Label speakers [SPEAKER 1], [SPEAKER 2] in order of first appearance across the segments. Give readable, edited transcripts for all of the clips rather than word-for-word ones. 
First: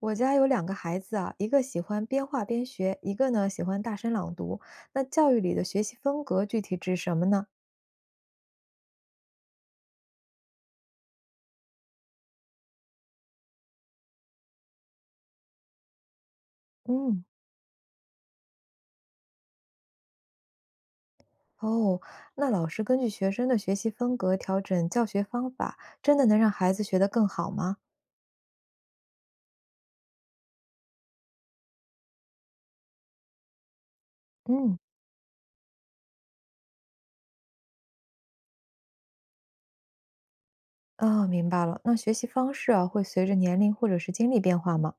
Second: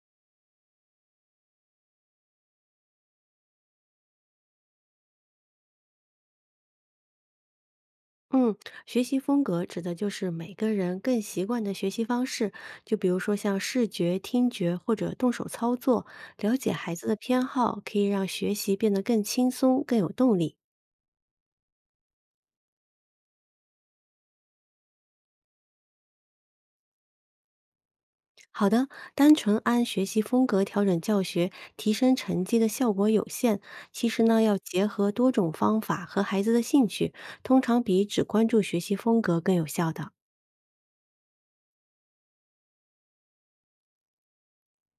[SPEAKER 1] 我家有两个孩子啊，一个喜欢边画边学，一个呢喜欢大声朗读。那教育里的学习风格具体指什么呢？
[SPEAKER 2] 嗯，学习风格指的就是每个人更习惯的学习方式，就比如说像视觉、听觉或者动手操作。了解孩子的
[SPEAKER 1] 嗯，
[SPEAKER 2] 偏好，可以让学习变得更轻松、更有动力。
[SPEAKER 1] 哦，那老师根据学生的学习风格调整教学方法，真的能让孩子学得更好吗？
[SPEAKER 2] 好的，单纯按学习风格调整教学，提升成绩的效果有限。其实呢，要
[SPEAKER 1] 嗯，
[SPEAKER 2] 结合多种方法和孩子的兴趣，通常比只关注学习风格更有效的。
[SPEAKER 1] 哦，明白了。那学习方式啊，会随着年龄或者是经历变化吗？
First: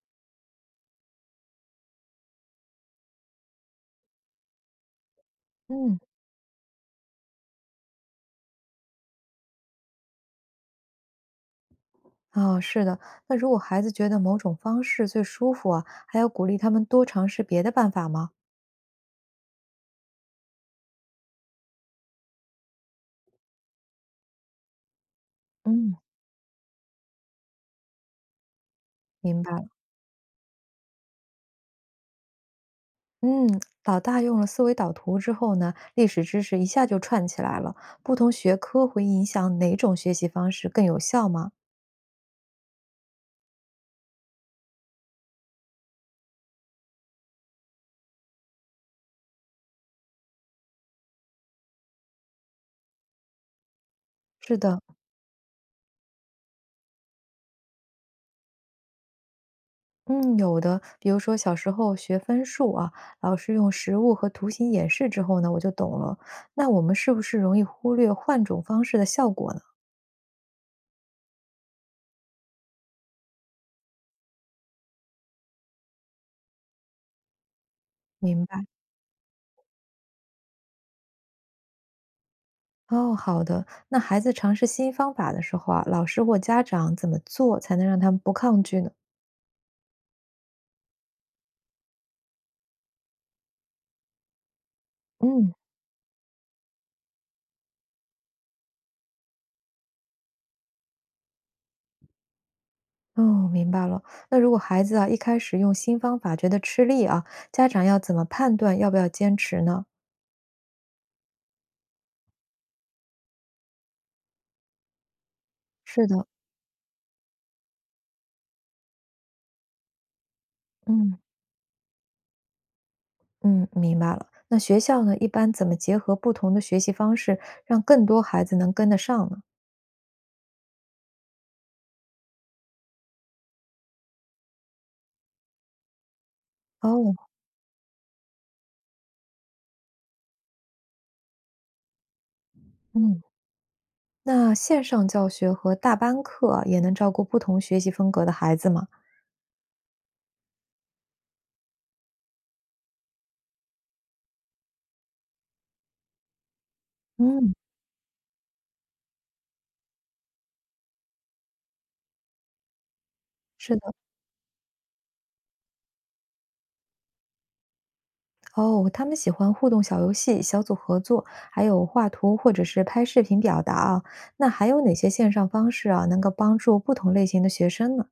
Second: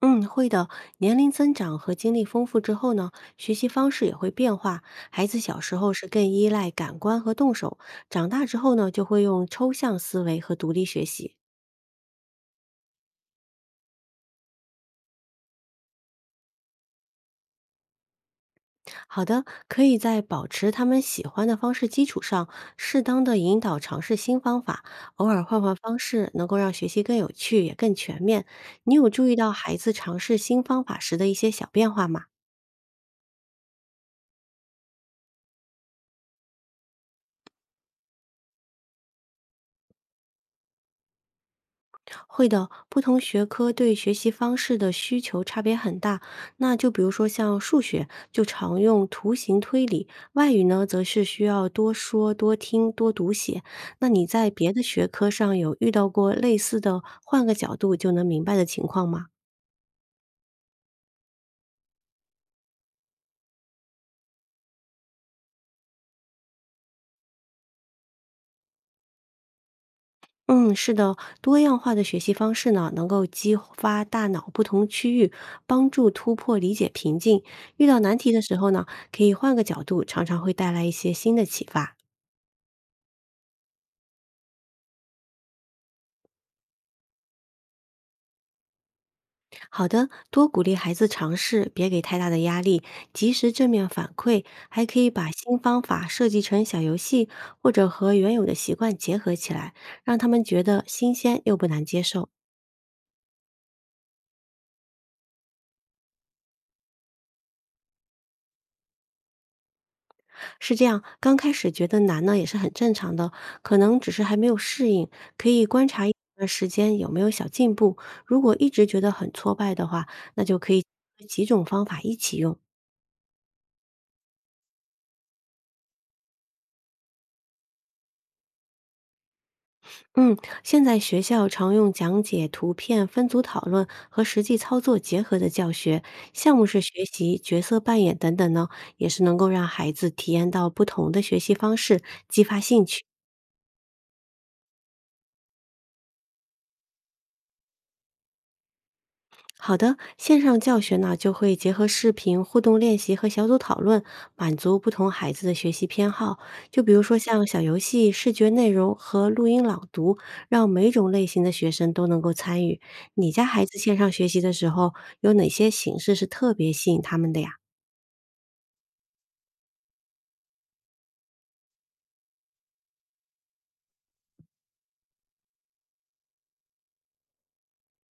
[SPEAKER 2] 嗯，会的。年龄增长和经历丰富之后呢，学习方式也会变化。孩子小时候
[SPEAKER 1] 嗯，
[SPEAKER 2] 是更依赖感官和动手，长大之后呢，就会用抽象思维和独立学习。
[SPEAKER 1] 哦，是的。那如果孩子觉得某种方式最舒服啊，还要鼓励他们多尝试别的办法吗？
[SPEAKER 2] 好的，可以在保持他们喜欢的方式基础上，适当的引导尝试新方法，偶尔换换
[SPEAKER 1] 嗯，
[SPEAKER 2] 方式，能够让学习更有趣，也更全面。你有注意
[SPEAKER 1] 明
[SPEAKER 2] 到
[SPEAKER 1] 白。
[SPEAKER 2] 孩子尝试新方法时的一些小变化吗？
[SPEAKER 1] 嗯，老大用了思维导图之后呢，历史知识一下就串起来了。不同学科会影响哪种学习方式更有效吗？
[SPEAKER 2] 会的，不同学科对学习方式的需求差别很大。那就比如说像数学，就常用图形推理；外语呢，则是需要多说、多听、多读写。那你在
[SPEAKER 1] 是
[SPEAKER 2] 别
[SPEAKER 1] 的，
[SPEAKER 2] 的学科上有遇到过类似的，换个角度就能明白的情况吗？
[SPEAKER 1] 嗯，有的。比如说小时候学分数啊，老师用实物和图形演示之后呢，我就懂了。那我们是不是容易忽略换种方式的效果呢？
[SPEAKER 2] 嗯，是的，多样化的学习方式呢，能够激发大脑不同区域，帮助突破理解瓶颈。遇到难题的
[SPEAKER 1] 明
[SPEAKER 2] 时
[SPEAKER 1] 白。
[SPEAKER 2] 候呢，可以换个角度，常常会带来一些新的启发。
[SPEAKER 1] 哦，好的。那孩子尝试新方法的时候啊，老师或家长怎么做才能让他们不抗拒呢？
[SPEAKER 2] 好的，多鼓励孩子尝试，别给太大的压力，及时正面反馈，还可以把
[SPEAKER 1] 嗯。
[SPEAKER 2] 新方法设计成小游戏，或者和原有的习惯结合起来，让他们觉得新鲜又不难接受。
[SPEAKER 1] 哦，明白了。那如果孩子啊，一开始用新方法觉得吃力啊，家长要怎么判断要不要坚持呢？
[SPEAKER 2] 是这样，刚开始觉得难呢也是很正常的，可能只是还没有适应，可以观察
[SPEAKER 1] 是
[SPEAKER 2] 一
[SPEAKER 1] 的，
[SPEAKER 2] 段时间有没有小进步。如果一直觉得很挫败的话，那就可以
[SPEAKER 1] 嗯
[SPEAKER 2] 几种方法一起用。
[SPEAKER 1] 嗯，明白了。那学校呢，一般怎么结合不同的学习方式，让更多孩子能跟得上呢？
[SPEAKER 2] 嗯，现在学校常用讲解、图片、分组讨论和实际操作结合的教学项目式学
[SPEAKER 1] 哦，
[SPEAKER 2] 习、角色扮演等等呢，也是能够让孩子体验到不同的学习方式，激发兴趣。
[SPEAKER 1] 嗯，那线上教学和大班课啊也能照顾不同学习风格的孩子吗？
[SPEAKER 2] 好的，线上教学呢就会结合视频互动练习和小组讨论，满足不同孩子的学习偏好。就比如说像
[SPEAKER 1] 嗯，
[SPEAKER 2] 小游戏、视觉内容和录音朗读，让每种类型的学生都能够参与。你家孩
[SPEAKER 1] 是
[SPEAKER 2] 子
[SPEAKER 1] 的。
[SPEAKER 2] 线上学习的时候，有哪些形式是特别吸引他们的呀？
[SPEAKER 1] 哦，他们喜欢互动小游戏、小组合作，还有画图或者是拍视频表达啊。那还有哪些线上方式啊，能够帮助不同类型的学生呢？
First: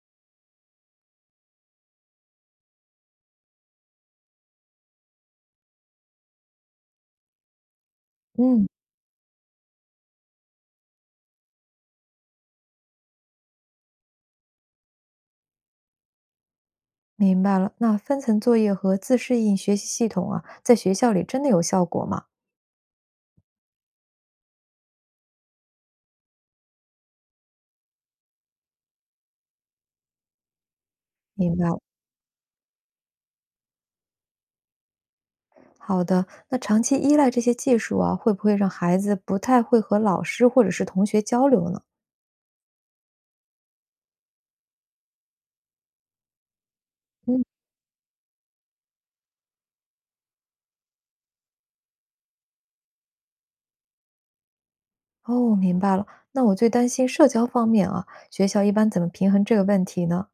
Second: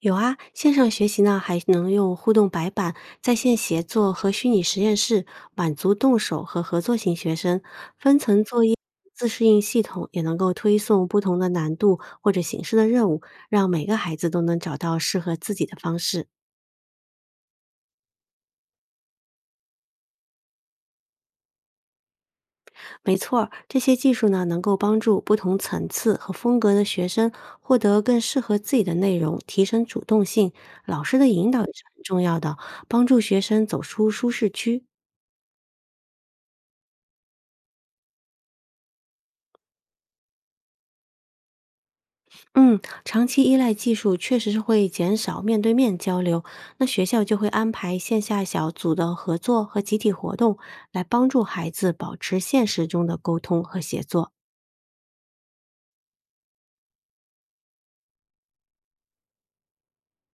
[SPEAKER 2] 有啊，线上学习呢还能用互动白板、在线协作和虚拟实验室，满足动手和合作型学生。分层作
[SPEAKER 1] 嗯，
[SPEAKER 2] 业、自适应系统也能够推送不同的难度或者形式的任务，让每个孩子都能找到适合自己的方式。
[SPEAKER 1] 明白了。那分层作业和自适应学习系统啊，在学校里真的有效果吗？
[SPEAKER 2] 没错儿这些技术呢能够帮助不同层次和风格的学生获得更适合自己的内容，提升主动性。老师的引
[SPEAKER 1] 明
[SPEAKER 2] 导
[SPEAKER 1] 白
[SPEAKER 2] 也
[SPEAKER 1] 了。
[SPEAKER 2] 是很重要的，帮助学生走出舒适区。
[SPEAKER 1] 好的，那长期依赖这些技术啊，会不会让孩子不太会和老师或者是同学交流呢？
[SPEAKER 2] 嗯，长期依赖技术确实是会减少面对面交流，那学校就
[SPEAKER 1] 嗯，
[SPEAKER 2] 会安排线下小组的合作和集体活动，来帮助孩子保持现实中的沟通和协作。
[SPEAKER 1] 哦，明白了。那我最担心社交方面啊，学校一般怎么平衡这个问题呢？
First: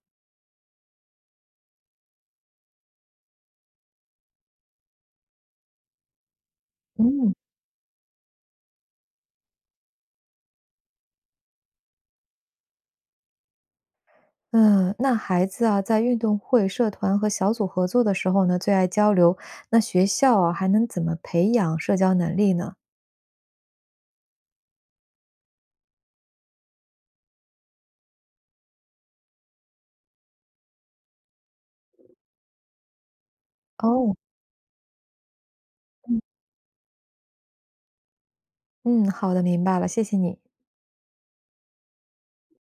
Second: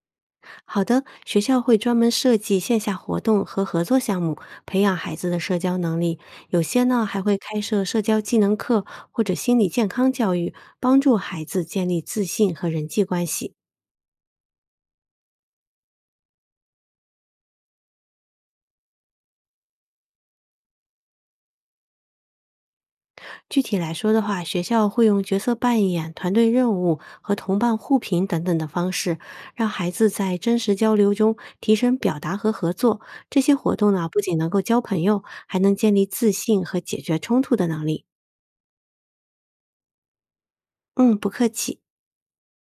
[SPEAKER 2] 好的，学校会专门设计线下活动和合作项目，培养孩子的社交能力。有些呢还
[SPEAKER 1] 嗯。
[SPEAKER 2] 会开设社交技能课或者心理健康教育，帮助孩子建立自信和人际关系。
[SPEAKER 1] 嗯，那孩子啊，在运动会、社团和小组合作的时候呢，最爱交流。那学校啊，还能怎么培养社交能力呢？
[SPEAKER 2] 具体来说的话，学校会用角色扮演、团队任务和同伴互评等等的方式，让孩子在真实交流中提升表达和合作。这些活动呢，
[SPEAKER 1] 哦，
[SPEAKER 2] 不仅能够交朋友，还能建立
[SPEAKER 1] 嗯，
[SPEAKER 2] 自信和解决冲突的能力。
[SPEAKER 1] 嗯，好的，明白了，谢谢你。
[SPEAKER 2] 嗯，不客气。